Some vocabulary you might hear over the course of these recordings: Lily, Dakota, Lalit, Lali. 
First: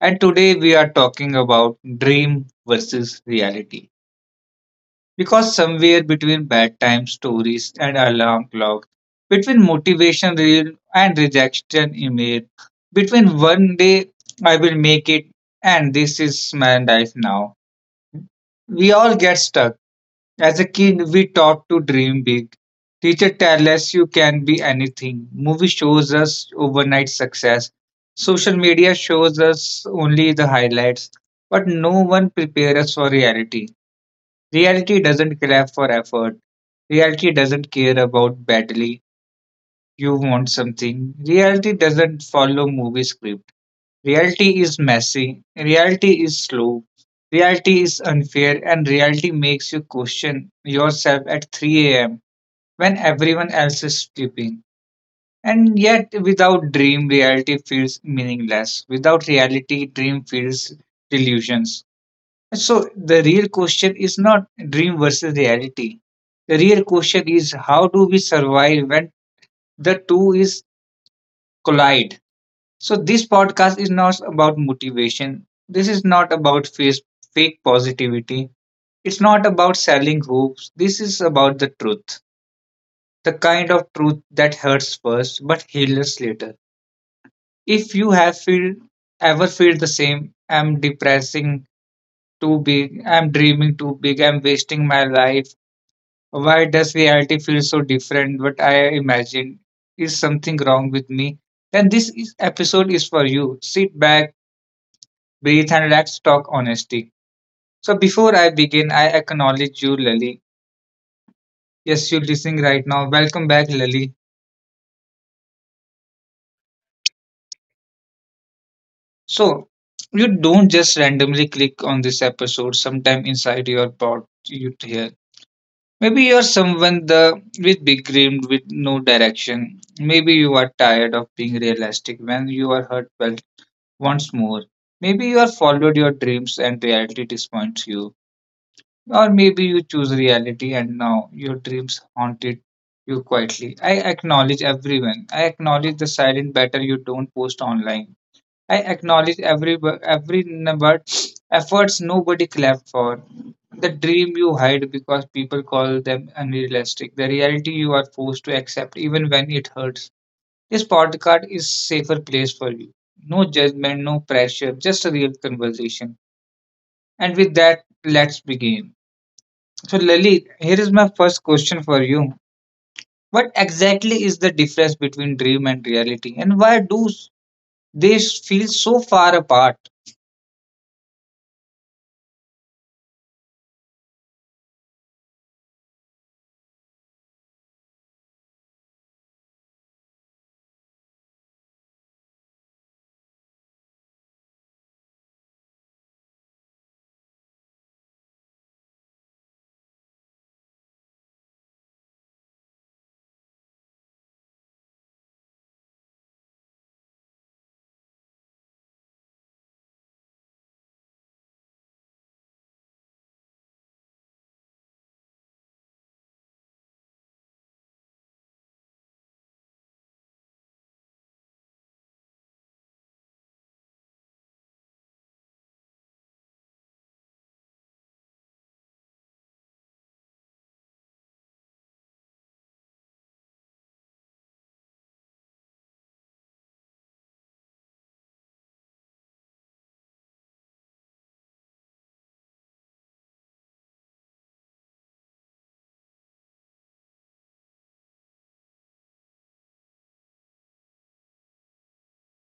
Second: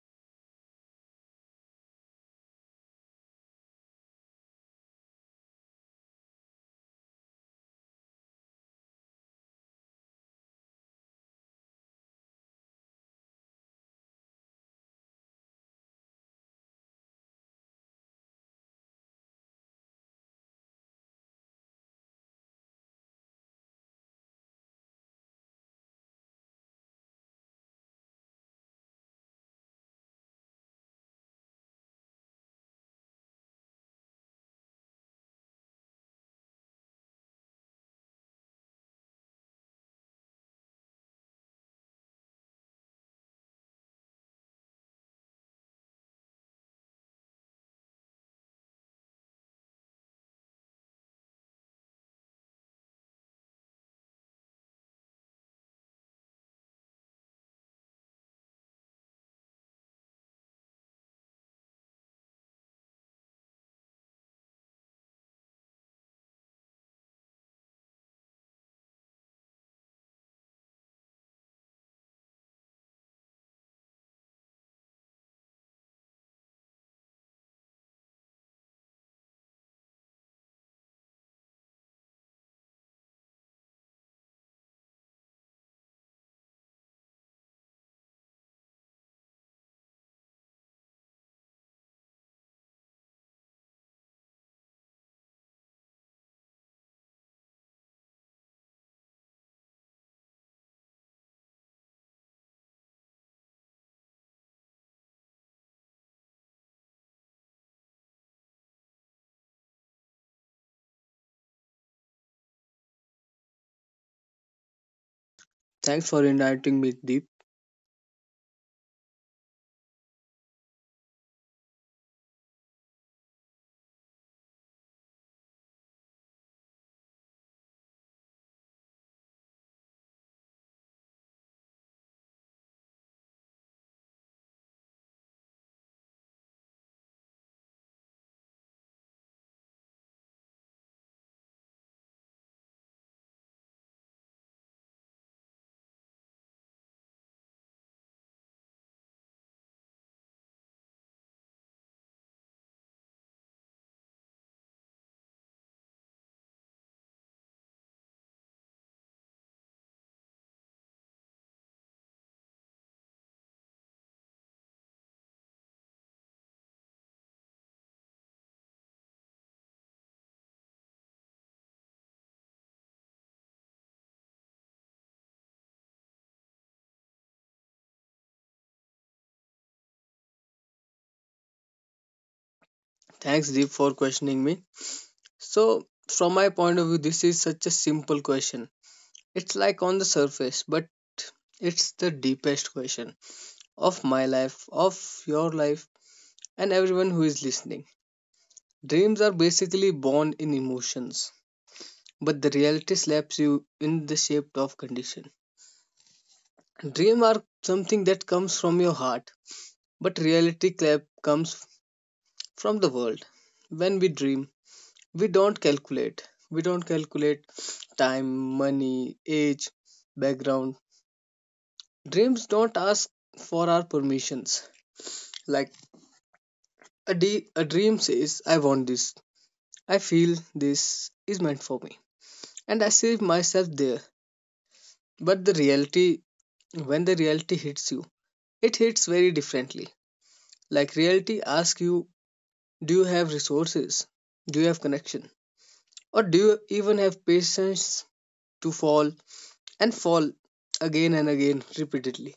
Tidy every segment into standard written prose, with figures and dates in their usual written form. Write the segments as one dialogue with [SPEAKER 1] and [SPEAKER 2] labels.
[SPEAKER 1] And today we are talking about dream versus reality. Because somewhere between bedtime stories and alarm clock, between motivation reel and rejection email, between one day I will make it and this is my life now, we all get stuck. As a kid, we taught to dream big. Teacher tell us you can be anything. Movie shows us overnight success. Social media shows us only the highlights. But no one prepares us for reality. Reality doesn't clap for effort. Reality doesn't care about badly. You want something. Reality doesn't follow movie script. Reality is messy, reality is slow, reality is unfair, and reality makes you question yourself at 3 a.m. when everyone else is sleeping. And yet, without dream, reality feels meaningless. Without reality, dream feels delusions. So the real question is not dream versus reality. The real question is, how do we survive when the two is collide? So this podcast is not about motivation. This is not about fake positivity. It's not about selling hopes. This is about the truth. The kind of truth that hurts first but heals later. If you ever feel the same, I'm depressing too big, I'm dreaming too big, I'm wasting my life. Why does reality feel so different? What I imagined is something wrong with me. Then this episode is for you. Sit back, breathe, and let's talk honesty. So, before I begin, I acknowledge you, Lily. Yes, you're listening right now. Welcome back, Lily.
[SPEAKER 2] Thanks for inviting me, Deep.
[SPEAKER 1] So, you don't just randomly click on this episode sometime inside your pod you hear. Maybe you're someone the with big dreams with no direction. Maybe you are tired of being realistic when you are hurt well once more. Maybe you are followed your dreams and reality disappoints you. Or maybe you choose reality and now your dreams haunted you quietly. I acknowledge everyone. I acknowledge the silent battle you don't post online. I acknowledge every number efforts nobody clapped for. The dream you hide because people call them unrealistic. The reality you are forced to accept even when it hurts. This podcast is safer place for you. No judgment, no pressure, just a real conversation. And with that, let's begin. So, Lalit, here is my first question for you. What exactly is the difference between dream and reality, and why do feel so far apart?
[SPEAKER 2] Thanks, Deep, for questioning me. So, from my point of view, this is such a simple question. It's like on the surface, but it's the deepest question of my life, of your life, and everyone who is listening. Dreams are basically born in emotions, but the reality slaps you in the shape of condition. Dreams are something that comes from your heart, but reality clap comes from the world. When we dream, we don't calculate we don't calculate time, money, age, background. Dreams don't ask for our permissions. Like a dream says I want this, I feel this is meant for me, and I see myself there. But the reality, when the reality hits you, it hits very differently. Like reality asks you, do you have resources, do you have connection, or do you even have patience to fall and fall again and again repeatedly.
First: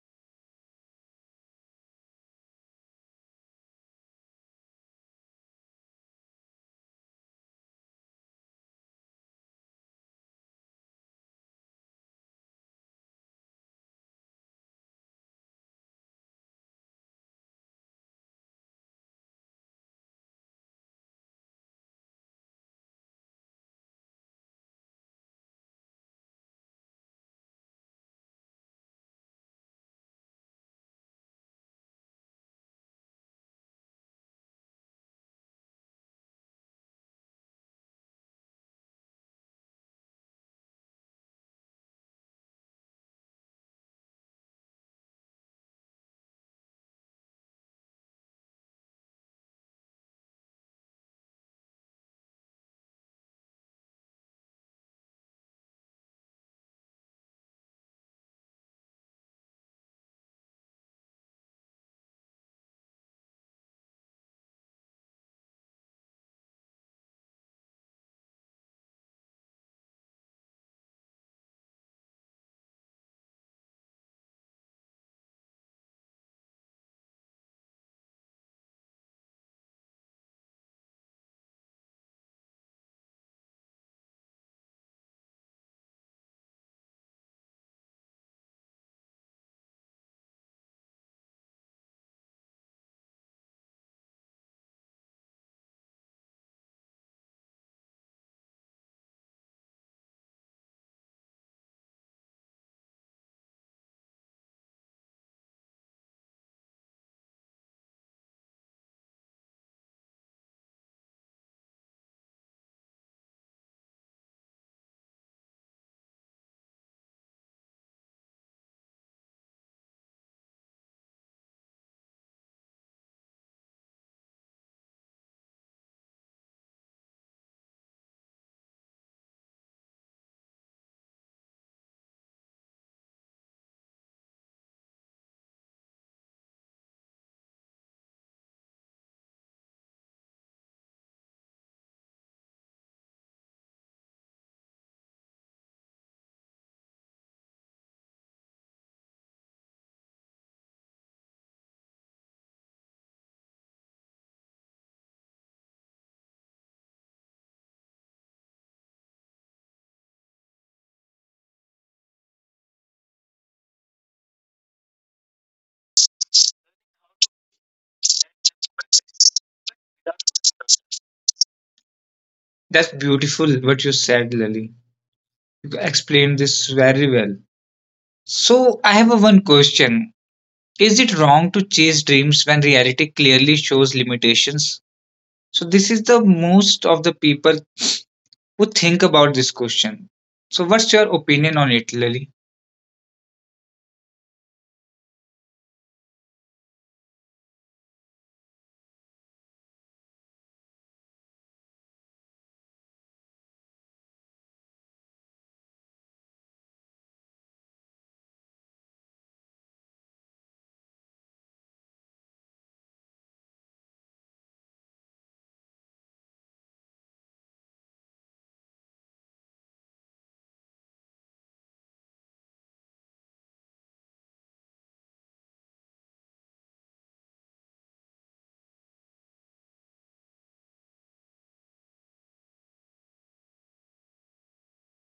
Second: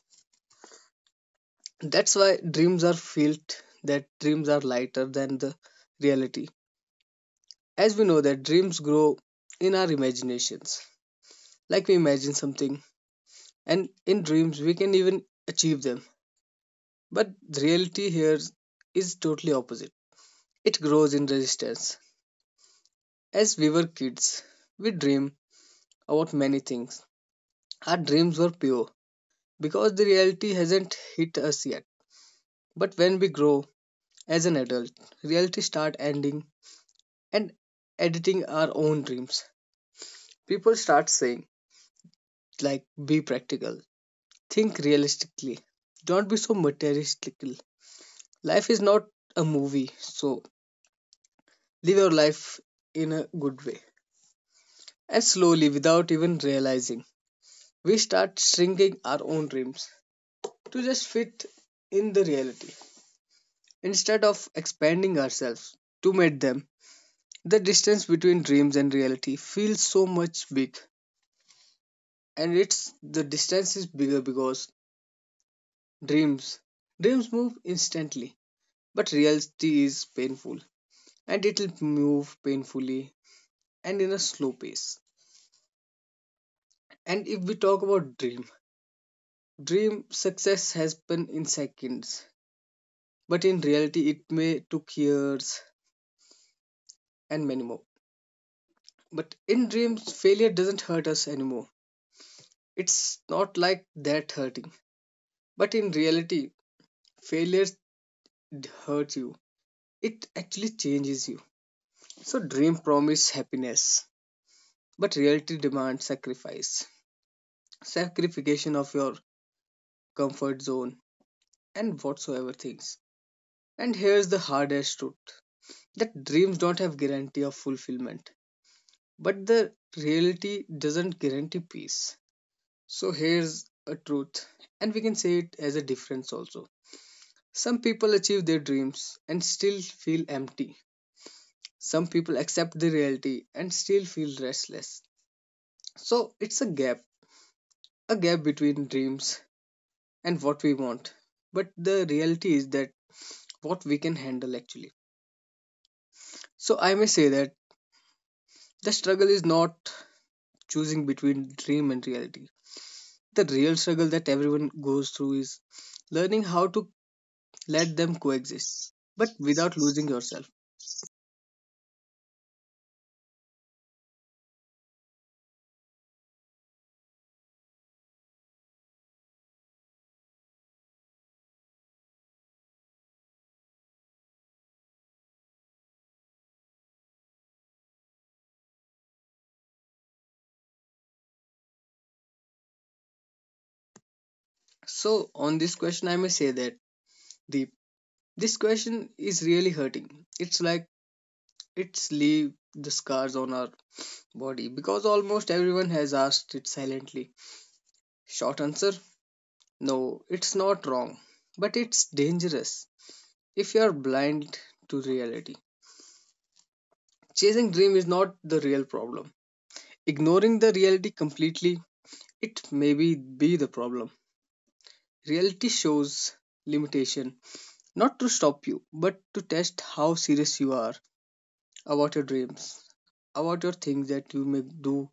[SPEAKER 2] That's why dreams are felt that dreams are lighter than the reality. As we know that dreams grow in our imaginations. Like we imagine something, and in dreams we can even achieve them. But the reality here is totally opposite. It grows in resistance. As we were kids, we dream about many things. Our dreams were pure because the reality hasn't hit us yet. But when we grow, as an adult, reality start ending and editing our own dreams. People start saying, like, be practical, think realistically, don't be so materialistic. Life is not a movie, so live your life in a good way. And slowly, without even realizing, we start shrinking our own dreams to just fit in the reality instead of expanding ourselves to meet them. The distance between dreams and reality feels so much big, and it's, the distance is bigger because dreams dreams move instantly, but reality is painful, and it'll move painfully and in a slow pace. And if we talk about dream, dream success has been in seconds, but in reality it may took years and many more. But in dreams failure doesn't hurt us anymore, it's not like that hurting. But in reality failure hurts you, it actually changes you. So dream promise happiness, but reality demands sacrifice. Sacrification of your comfort zone and whatsoever things. And here's the hardest truth, that dreams don't have guarantee of fulfillment, but the reality doesn't guarantee peace. So here's a truth, and we can say it as a difference also. Some people achieve their dreams and still feel empty. Some people accept the reality and still feel restless. So it's a gap, a gap between dreams and what we want. But the reality is that what we can handle actually. So I may say that the struggle is not choosing between dream and reality. The real struggle that everyone goes through is learning how to let them coexist, but without losing yourself.
[SPEAKER 1] That's beautiful what you said, Lalit. You explained this very well. So, I have a one question. Is it wrong to chase dreams when reality clearly shows limitations? So this is the most of the people who think about this question. So, what's your opinion on it, Lali?
[SPEAKER 2] So on this question, I may say that the this question is really hurting. It's like it's leave the scars on our body because almost everyone has asked it silently. Short answer, no, it's not wrong, but it's dangerous if you are blind to reality. Chasing dream is not the real problem. Ignoring the reality completely, it may be the problem. Reality shows limitation, not to stop you, but to test how serious you are about your dreams, about your things that you may do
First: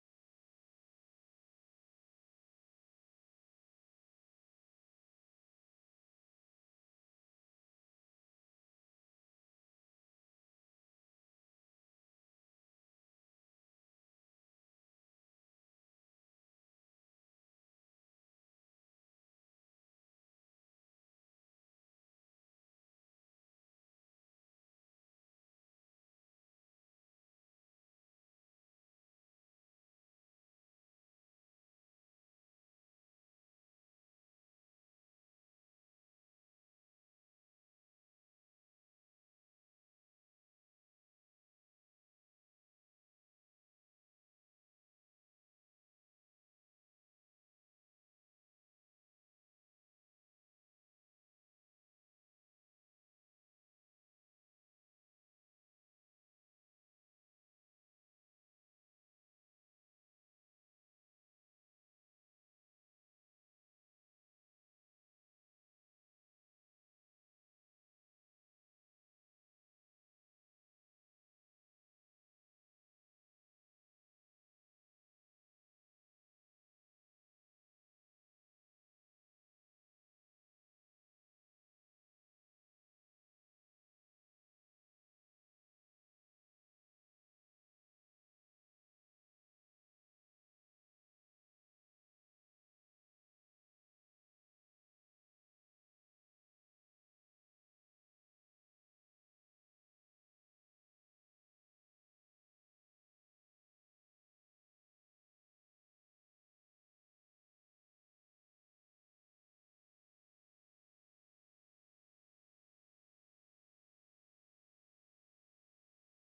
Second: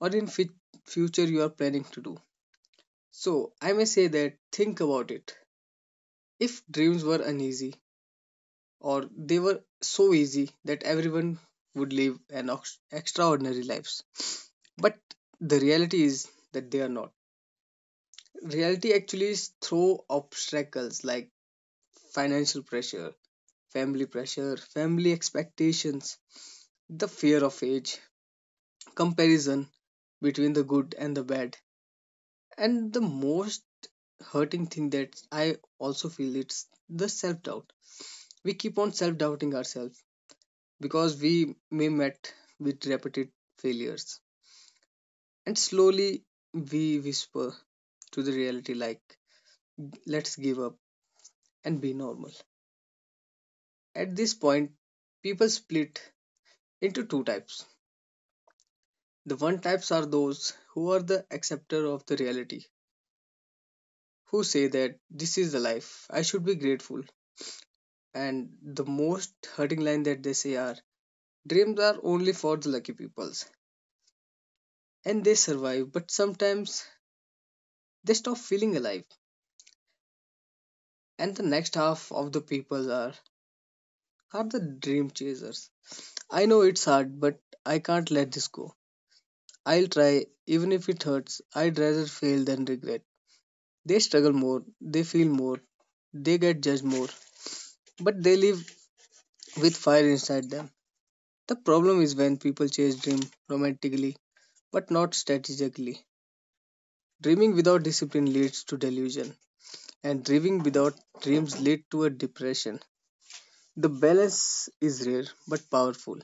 [SPEAKER 2] or in fit future you are planning to do. So I may say that think about it. If dreams were uneasy, or they were so easy that everyone would live an extraordinary lives. But the reality is that they are not. Reality actually throw obstacles like financial pressure, family expectations, the fear of age, comparison between the good and the bad. And the most hurting thing that I also feel it's the self doubt. We keep on self doubting ourselves because we may met with repeated failures. And slowly we whisper to the reality like, let's give up and be normal. At this point people split into two types. The one types are those who are the acceptor of the reality, who say that this is the life I should be grateful, and the most hurting line that they say are, dreams are only for the lucky peoples, and they survive but sometimes they stop feeling alive. And the next half of the people are the dream chasers. I know it's hard, but I can't let this go. I'll try, even if it hurts. I'd rather fail than regret. They struggle more, they feel more, they get judged more, but they live with fire inside them. The problem is when people chase dream romantically but not strategically. Dreaming without discipline leads to delusion, and dreaming without dreams lead to a depression. The balance is rare but powerful.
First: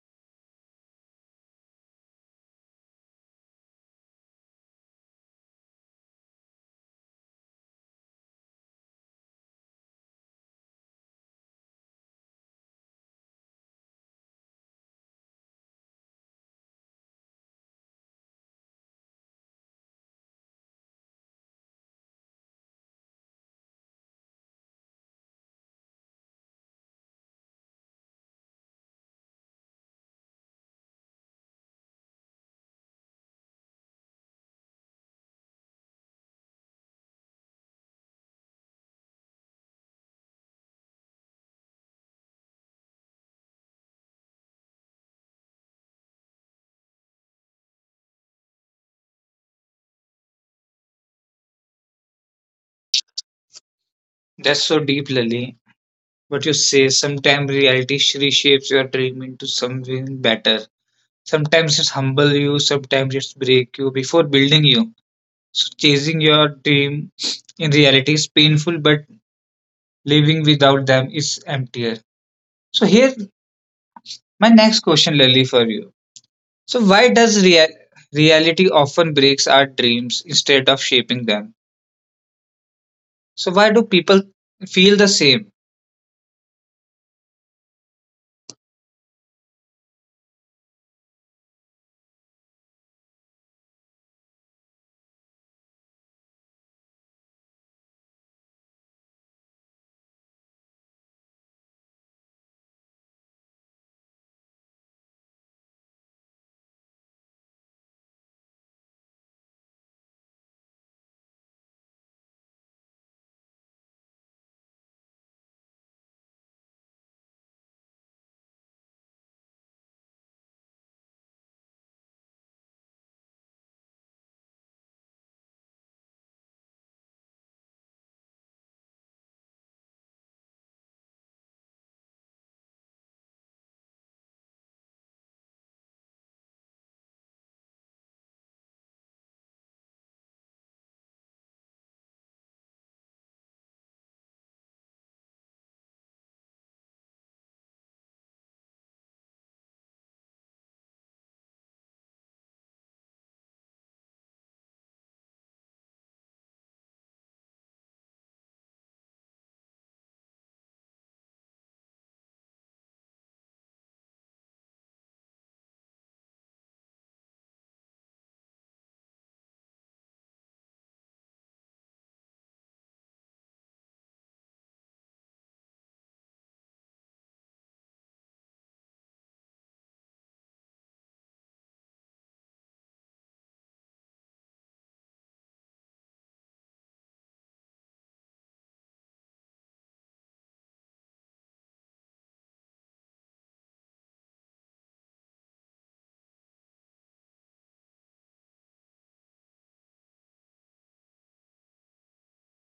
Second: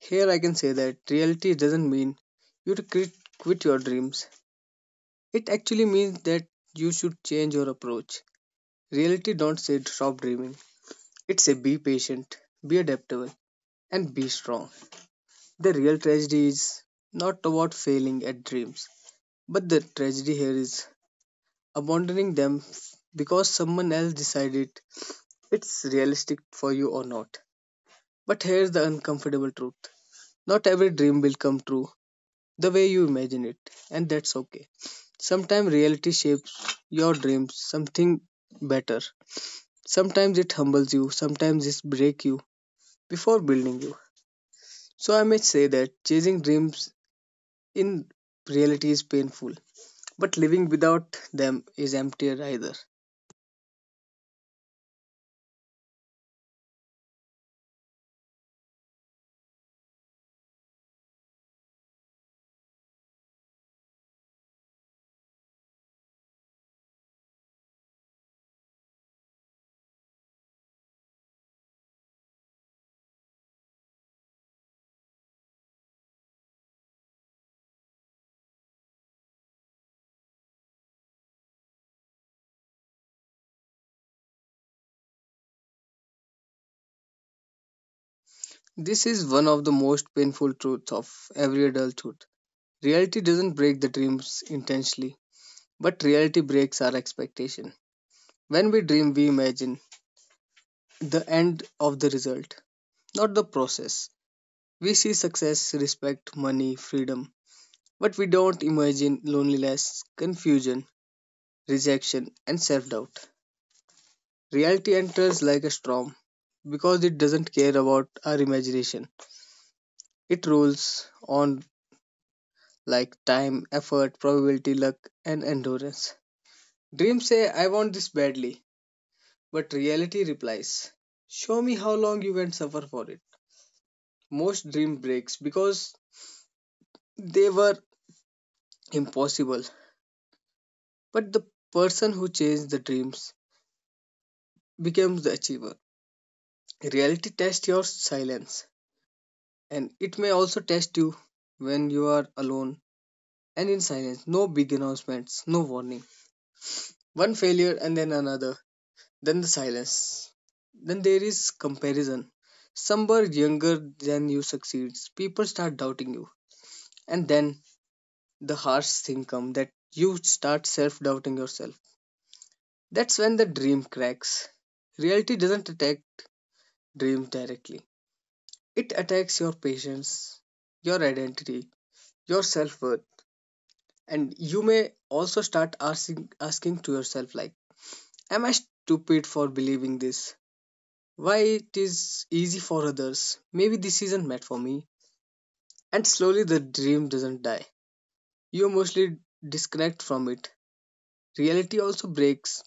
[SPEAKER 2] Here I can say that reality doesn't mean you to quit, quit your dreams. It actually means that you should change your approach. Reality don't say stop dreaming. It say be patient, be adaptable, and be strong. The real tragedy is not about failing at dreams, but the tragedy here is abandoning them because someone else decided it's realistic for you or not. But here's the uncomfortable truth. Not every dream will come true the way you imagine it, and that's okay. Sometimes reality shapes your dreams something better. Sometimes it humbles you, sometimes it breaks you before building you. So I may say that chasing dreams in reality is painful, but living without them is emptier either.
[SPEAKER 1] That's so deep, Lali. But you say sometimes reality reshapes your dream into something better. Sometimes it's humble you, sometimes it's break you before building you. So chasing your dream in reality is painful, but living without them is emptier. So here, my next question, Lily, for you. So why does reality often breaks our dreams instead of shaping them? So why do people feel the same?
[SPEAKER 2] This is one of the most painful truths of every adulthood. Reality doesn't break the dreams intentionally, but reality breaks our expectation. When we dream, we imagine the end of the result, not the process. We see success, respect, money, freedom, but we don't imagine loneliness, confusion, rejection, and self doubt. Reality enters like a storm because it doesn't care about our imagination. It rolls on like time, effort, probability, luck, and endurance. Dreams say, I want this badly, but reality replies, show me how long you can suffer for it. Most dream breaks because they were impossible, but the person who chased the dreams becomes the achiever. Reality tests your silence, and it may also test you when you are alone and in silence. No big announcements, no warning. One failure and then another, then the silence. Then there is comparison. Somewhere younger than you succeeds, people start doubting you, and then the harsh thing comes that you start self doubting yourself. That's when the dream cracks. Reality doesn't attack dreams directly. It attacks your patience, your identity, your self-worth, and you may also start asking to yourself like, am I stupid for believing this? Why it is easy for others? Maybe this isn't meant for me. And slowly the dream doesn't die. You mostly disconnect from it. Reality also breaks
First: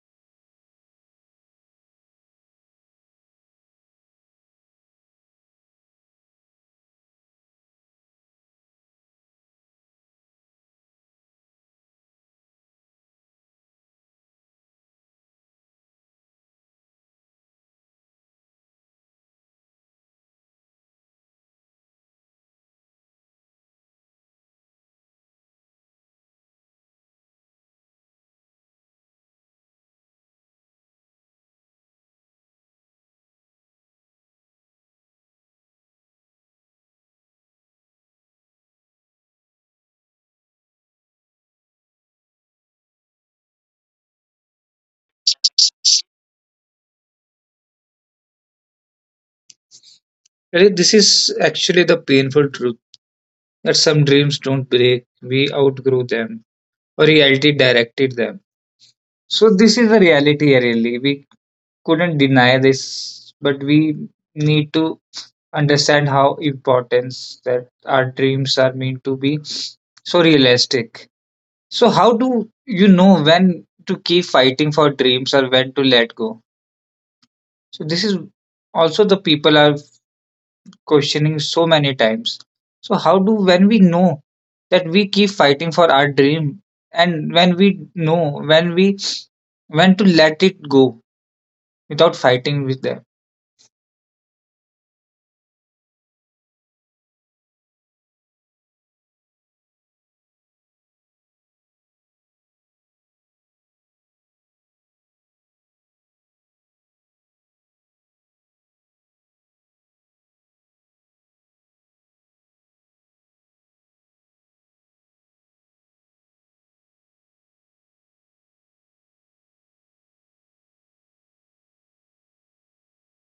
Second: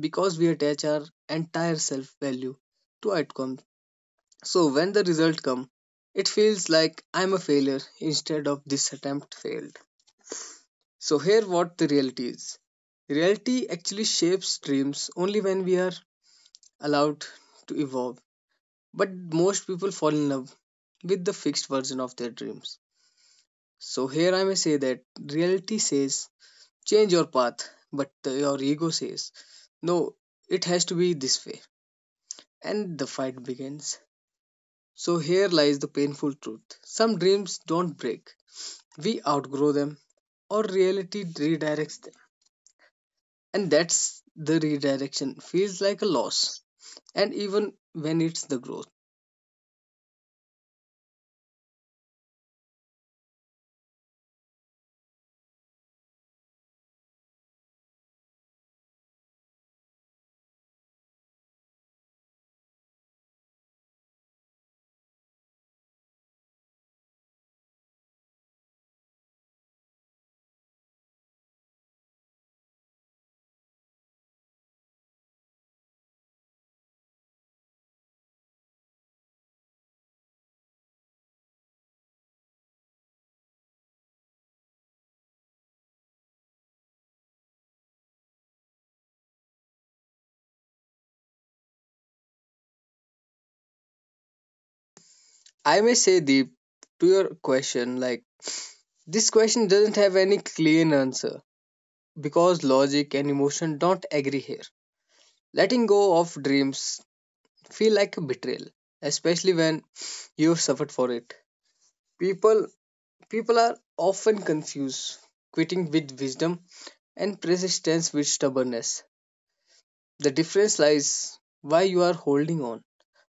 [SPEAKER 2] because we attach our entire self-value to outcomes. So when the result comes, it feels like I'm a failure instead of this attempt failed. So here what the reality is. Reality actually shapes dreams only when we are allowed to evolve. But most people fall in love with the fixed version of their dreams. So here I may say that reality says change your path, but your ego says no, it has to be this way. And the fight begins. So here lies the painful truth. Some dreams don't break, we outgrow them or reality redirects them, and that's the redirection feels like a loss and even when it's the growth.
[SPEAKER 1] Really, this is actually the painful truth that some dreams don't break. We outgrow them, reality directed them, so this is the reality really we couldn't deny this, but we need to understand how importance that our dreams are meant to be so realistic. So how do you know when to keep fighting for dreams or when to let go? So this is also the people are questioning so many times. So how do when we know that we keep fighting for our dream, and when we know when we when to let it go without fighting with them?
[SPEAKER 2] I may say, Deep, to your question like, this question doesn't have any clean answer because logic and emotion don't agree here. Letting go of dreams feel like a betrayal, especially when you've suffered for it. people People are often confused quitting with wisdom and persistence with stubbornness. The difference lies why you are holding on.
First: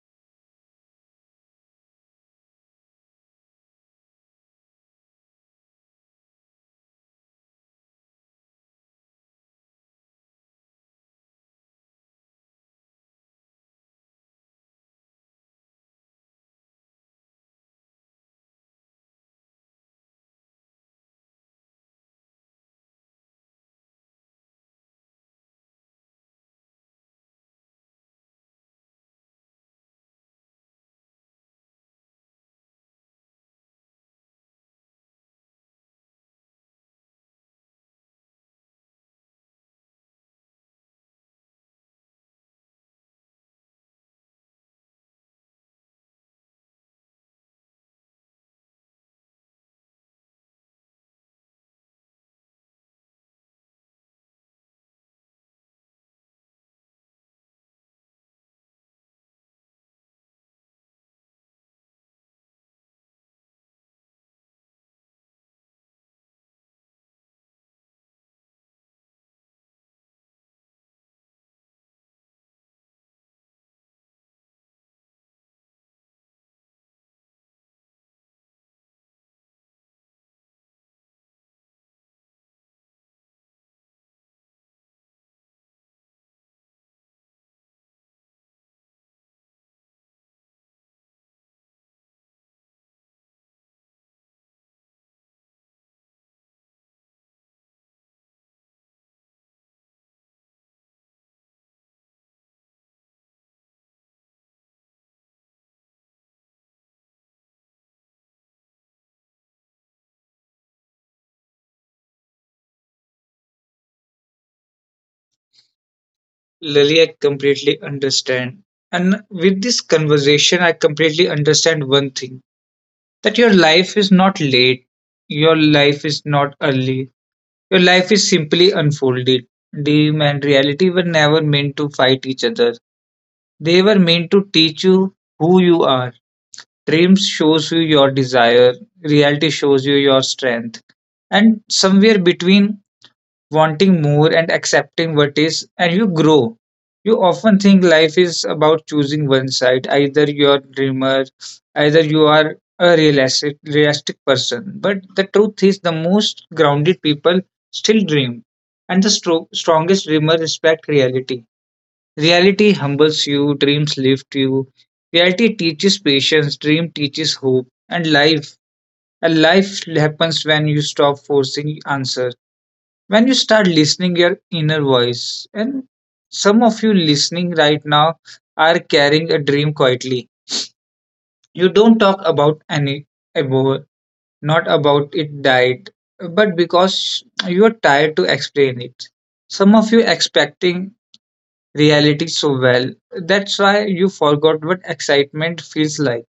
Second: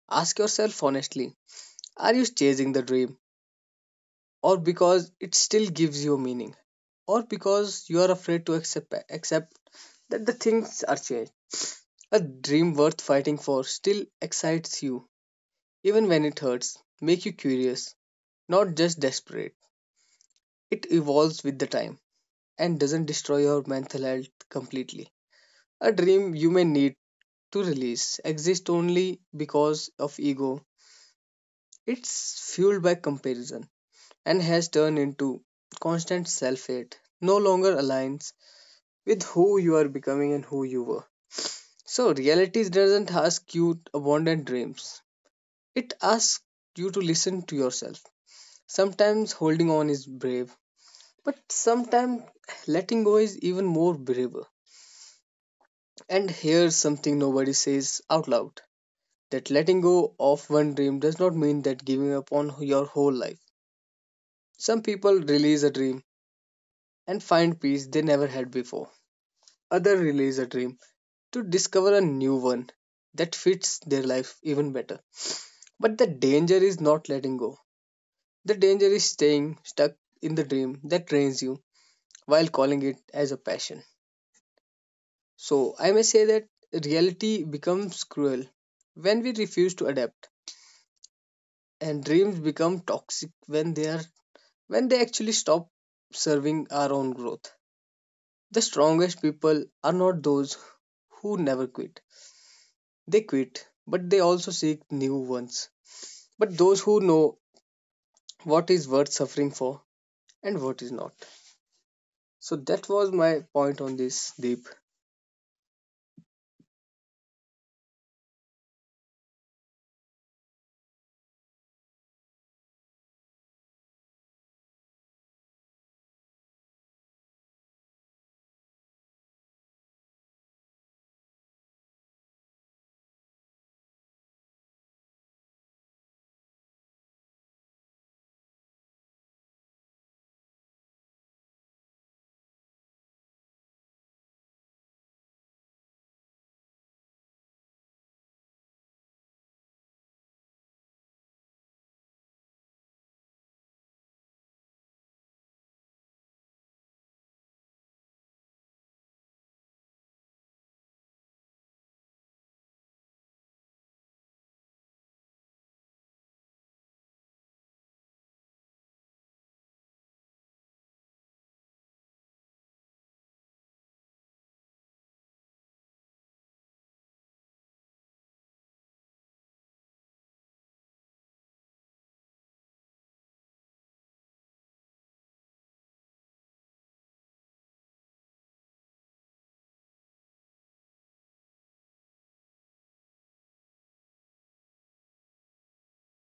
[SPEAKER 2] Ask yourself honestly, are you chasing the dream, or because it still gives you meaning, or because you are afraid to accept that the things are changed? A dream worth fighting for still excites you, even when it hurts, make you curious, not just desperate. It evolves with the time and doesn't destroy your mental health completely. A dream you may need to release exists only because of ego. It's fueled by comparison and has turned into constant self hate, no longer aligns with who you are becoming and who you were. So, reality doesn't ask you to abandon dreams, it asks you to listen to yourself. Sometimes holding on is brave, but sometimes letting go is even more braver. And here's something nobody says out loud, that letting go of one dream does not mean that giving up on your whole life. Some people release a dream and find peace they never had before. Others release a dream to discover a new one that fits their life even better. But the danger is not letting go. The danger is staying stuck in the dream that drains you while calling it as a passion. So I may say that reality becomes cruel when we refuse to adapt, and dreams become toxic when they are, when they actually stop serving our own growth. The strongest people are not those who never quit, they quit but they also seek new ones, but those who know what is worth suffering for and what is not. So that was my point on this, Deep.
[SPEAKER 1] Lily, I completely understand. And with this conversation, I completely understand one thing, that your life is not late, your life is not early, your life is simply unfolded. Dream and reality were never meant to fight each other, they were meant to teach you who you are. Dreams shows you your desire, reality shows you your strength, and somewhere between wanting more and accepting what is and you grow. You often think life is about choosing one side, either you're a dreamer either you are a realistic person, but the truth is the most grounded people still dream, and the strongest dreamer respect reality. Reality humbles you, dreams lift you. Reality teaches patience, dream teaches hope, and life. And life happens when you stop forcing answers, when you start listening your inner voice. And some of you listening right now are carrying a dream quietly. You don't talk about any about not about it died, but because you are tired to explain it. Some of you expecting reality so well. That's why you forgot what excitement feels like.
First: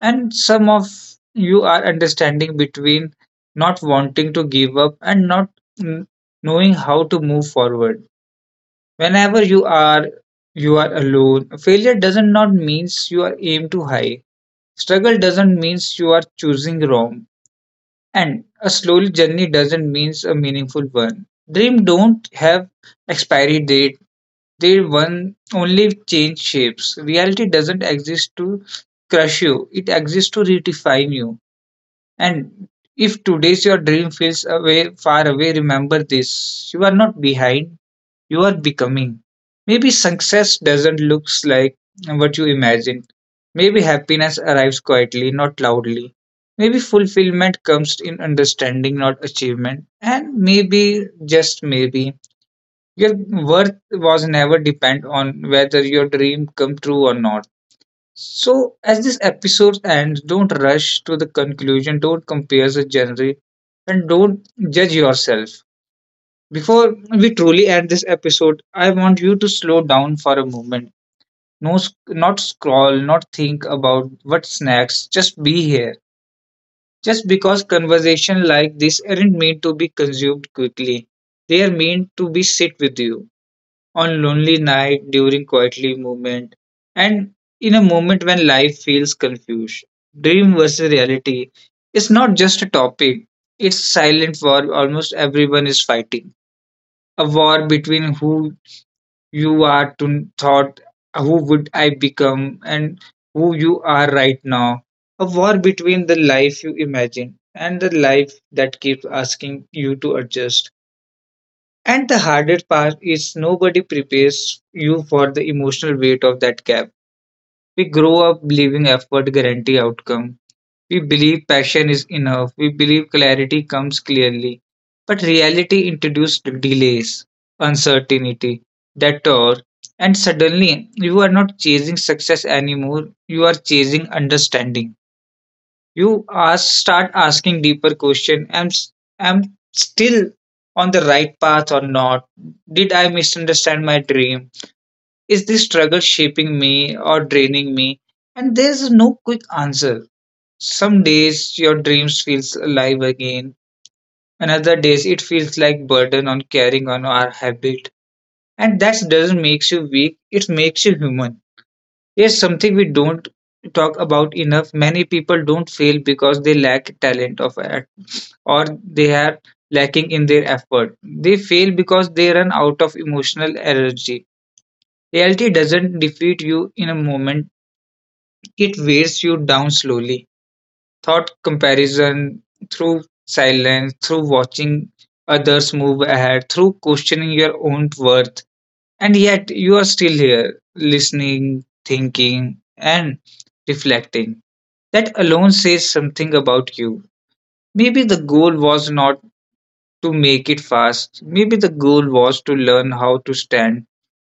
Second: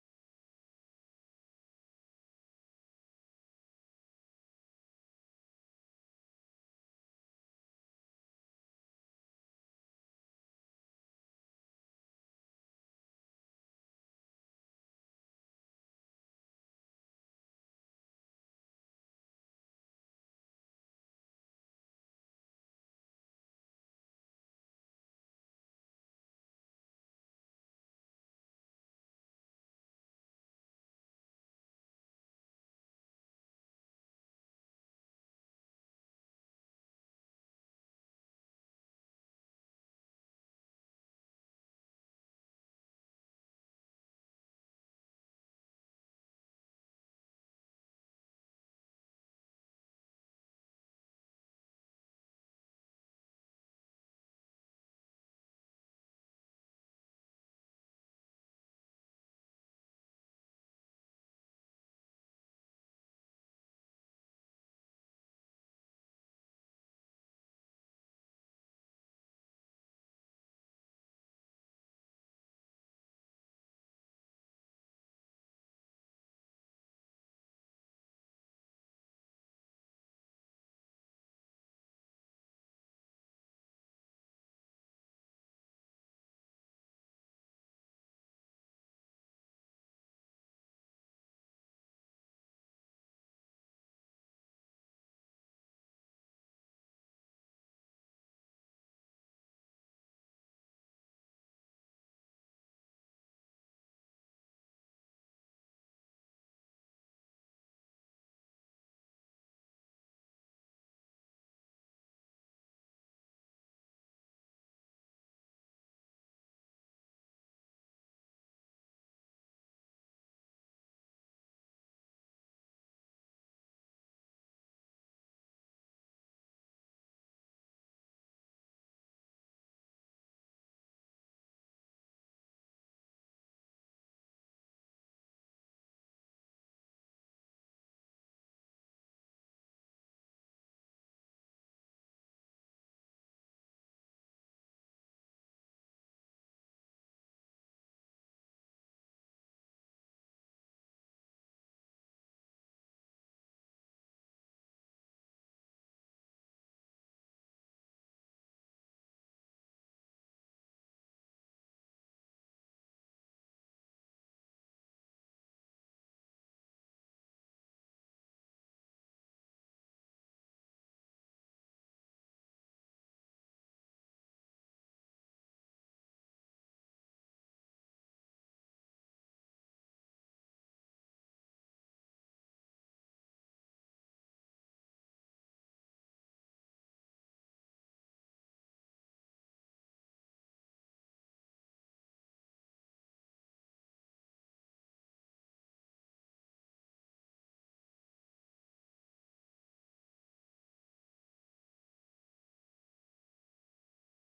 [SPEAKER 1] And some of you are understanding between not wanting to give up and not mm, knowing how to move forward. Whenever you are alone, failure doesn't not means you are aimed too high. Struggle doesn't means you are choosing wrong. And a slow journey doesn't means a meaningful one. Dream don't have expiry date, they one only change shapes. Reality doesn't exist to crush you, it exists to redefine you. And if today's your dream feels away far away, remember this. You are not behind, you are becoming. Maybe success doesn't look like what you imagined. Maybe happiness arrives quietly, not loudly. Maybe fulfillment comes in understanding, not achievement. And maybe, just maybe, your worth was never depend on whether your dream come true or not. So as this episode ends, don't rush to the conclusion, don't compare the genre, and don't judge yourself. Before we truly end this episode, I want you to slow down for a moment. No, not scroll, not think about what's next. Just be here. Just because conversation like this aren't meant to be consumed quickly, they are meant to be sit with you on lonely night during quietly movement and in a moment when life feels confused. Dream versus reality is not just a topic, it's a silent war almost everyone is fighting. A war between who you are to thought, who would I become, and who you are right now. A war between the life you imagine and the life that keeps asking you to adjust, and the hardest part is nobody prepares you for the emotional weight of that gap. We grow up believing effort guarantee outcome. We believe passion is enough. We believe clarity comes clearly. But reality introduced delays, uncertainty, detour, and suddenly you are not chasing success anymore. You are chasing understanding. You ask, start asking deeper question. Am still on the right path or not? Did I misunderstand my dream? Is this struggle shaping me or draining me? And there's no quick answer. Some days your dreams feels alive again, and other days it feels like burden on carrying on our habit. And that doesn't make you weak, it makes you human. Here's something we don't talk about enough. Many people don't fail because they lack talent of or they are lacking in their effort. They fail because they run out of emotional energy. Reality doesn't defeat you in a moment, it wears you down slowly. Thought comparison, through silence, through watching others move ahead, through questioning your own worth. And yet, you are still here, listening, thinking, and reflecting. That alone says something about you. Maybe the goal was not to make it fast. Maybe the goal was to learn how to stand.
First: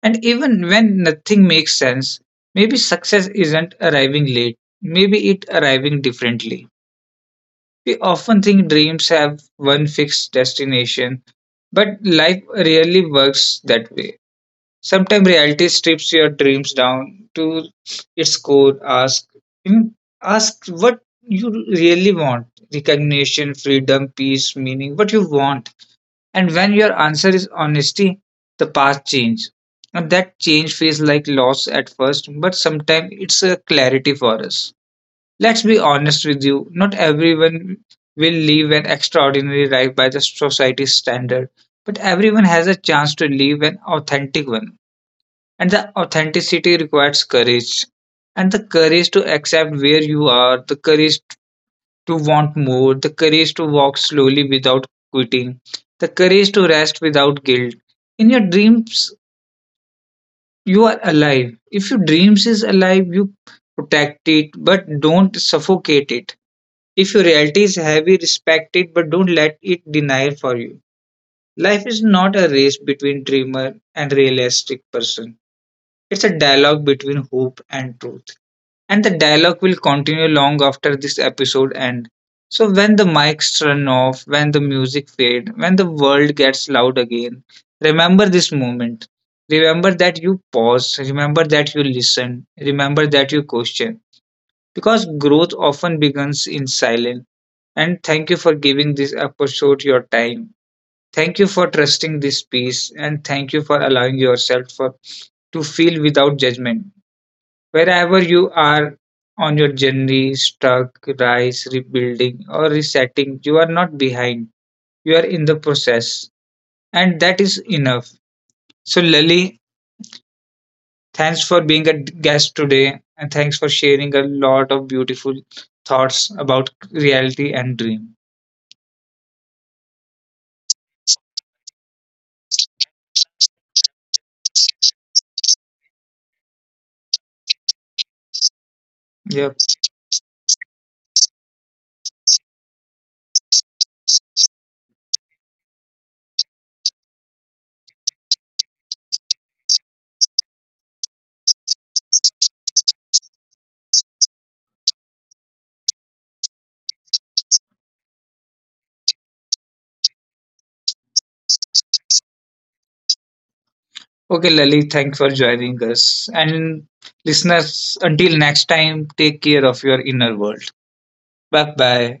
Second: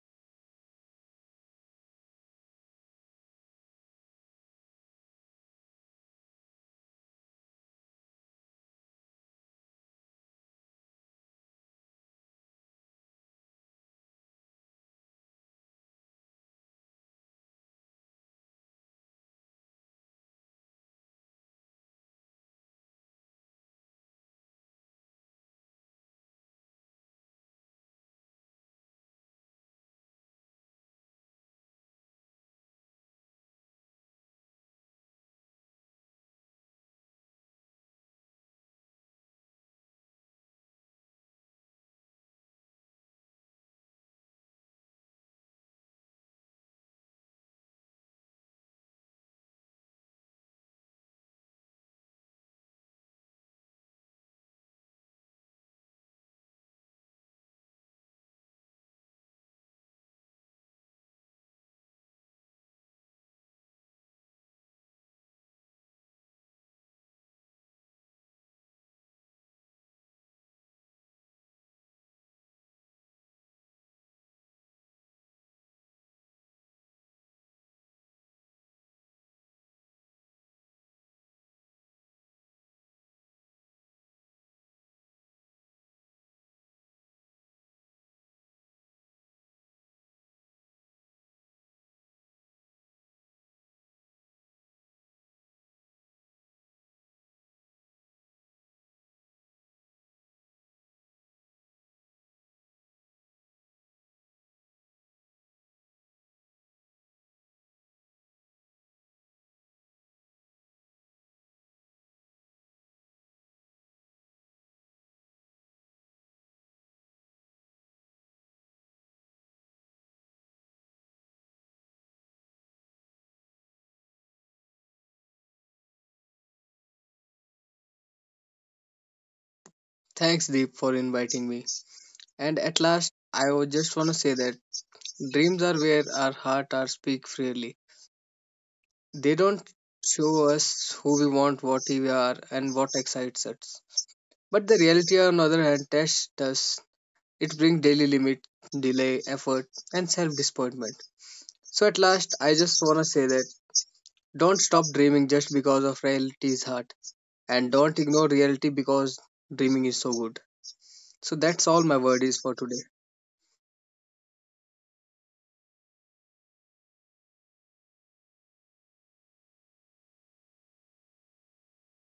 [SPEAKER 1] And even when nothing makes sense, maybe success isn't arriving late, maybe it arriving differently. We often think dreams have one fixed destination, but life rarely works that way. Sometimes reality strips your dreams down to its core. Mm, Ask what you really want: recognition, freedom, peace, meaning. What you want, and when your answer is honesty, the path changes. And that change feels like loss at first, but sometimes it's a clarity for us. Let's be honest with you, not everyone will live an extraordinary life by the society's standard, but everyone has a chance to live an authentic one. And the authenticity requires courage, and the courage to accept where you are, the courage to want more, the courage to walk slowly without quitting, the courage to rest without guilt. In your dreams, you are alive. If your dreams is alive, you protect it, but don't suffocate it. If your reality is heavy, respect it, but don't let it deny for you. Life is not a race between dreamer and realistic person. It's a dialogue between hope and truth, and the dialogue will continue long after this episode end. So when the mics turn off, when the music fade, when the world gets loud again, remember this moment. Remember that you pause, remember that you listen, remember that you question, because growth often begins in silence. And thank you for giving this episode your time. Thank you for trusting this piece, and thank you for allowing yourself for to feel without judgment. Wherever you are on your journey, stuck, rise, rebuilding, or resetting, you are not behind. You are in the process, and that is enough. So, Lali, thanks for being a guest today, and thanks for sharing a lot of beautiful thoughts about reality and dream.
[SPEAKER 2] Thanks, Deep, for inviting me. And at last, I would just want to say that dreams are where our heart are speak freely. They
[SPEAKER 1] Yep.
[SPEAKER 2] don't show us who we want, what we are, and what excites us. But the reality, on the other hand, tests us. It brings daily limit, delay, effort, and self disappointment. So, at last, I just want to say that don't stop dreaming just because of reality is hard, and don't ignore reality because dreaming is so good. So, that's all my word is for today.
[SPEAKER 1] Okay, Lali, thanks for joining us. And listeners, until next time, take care of your inner world. Bye bye.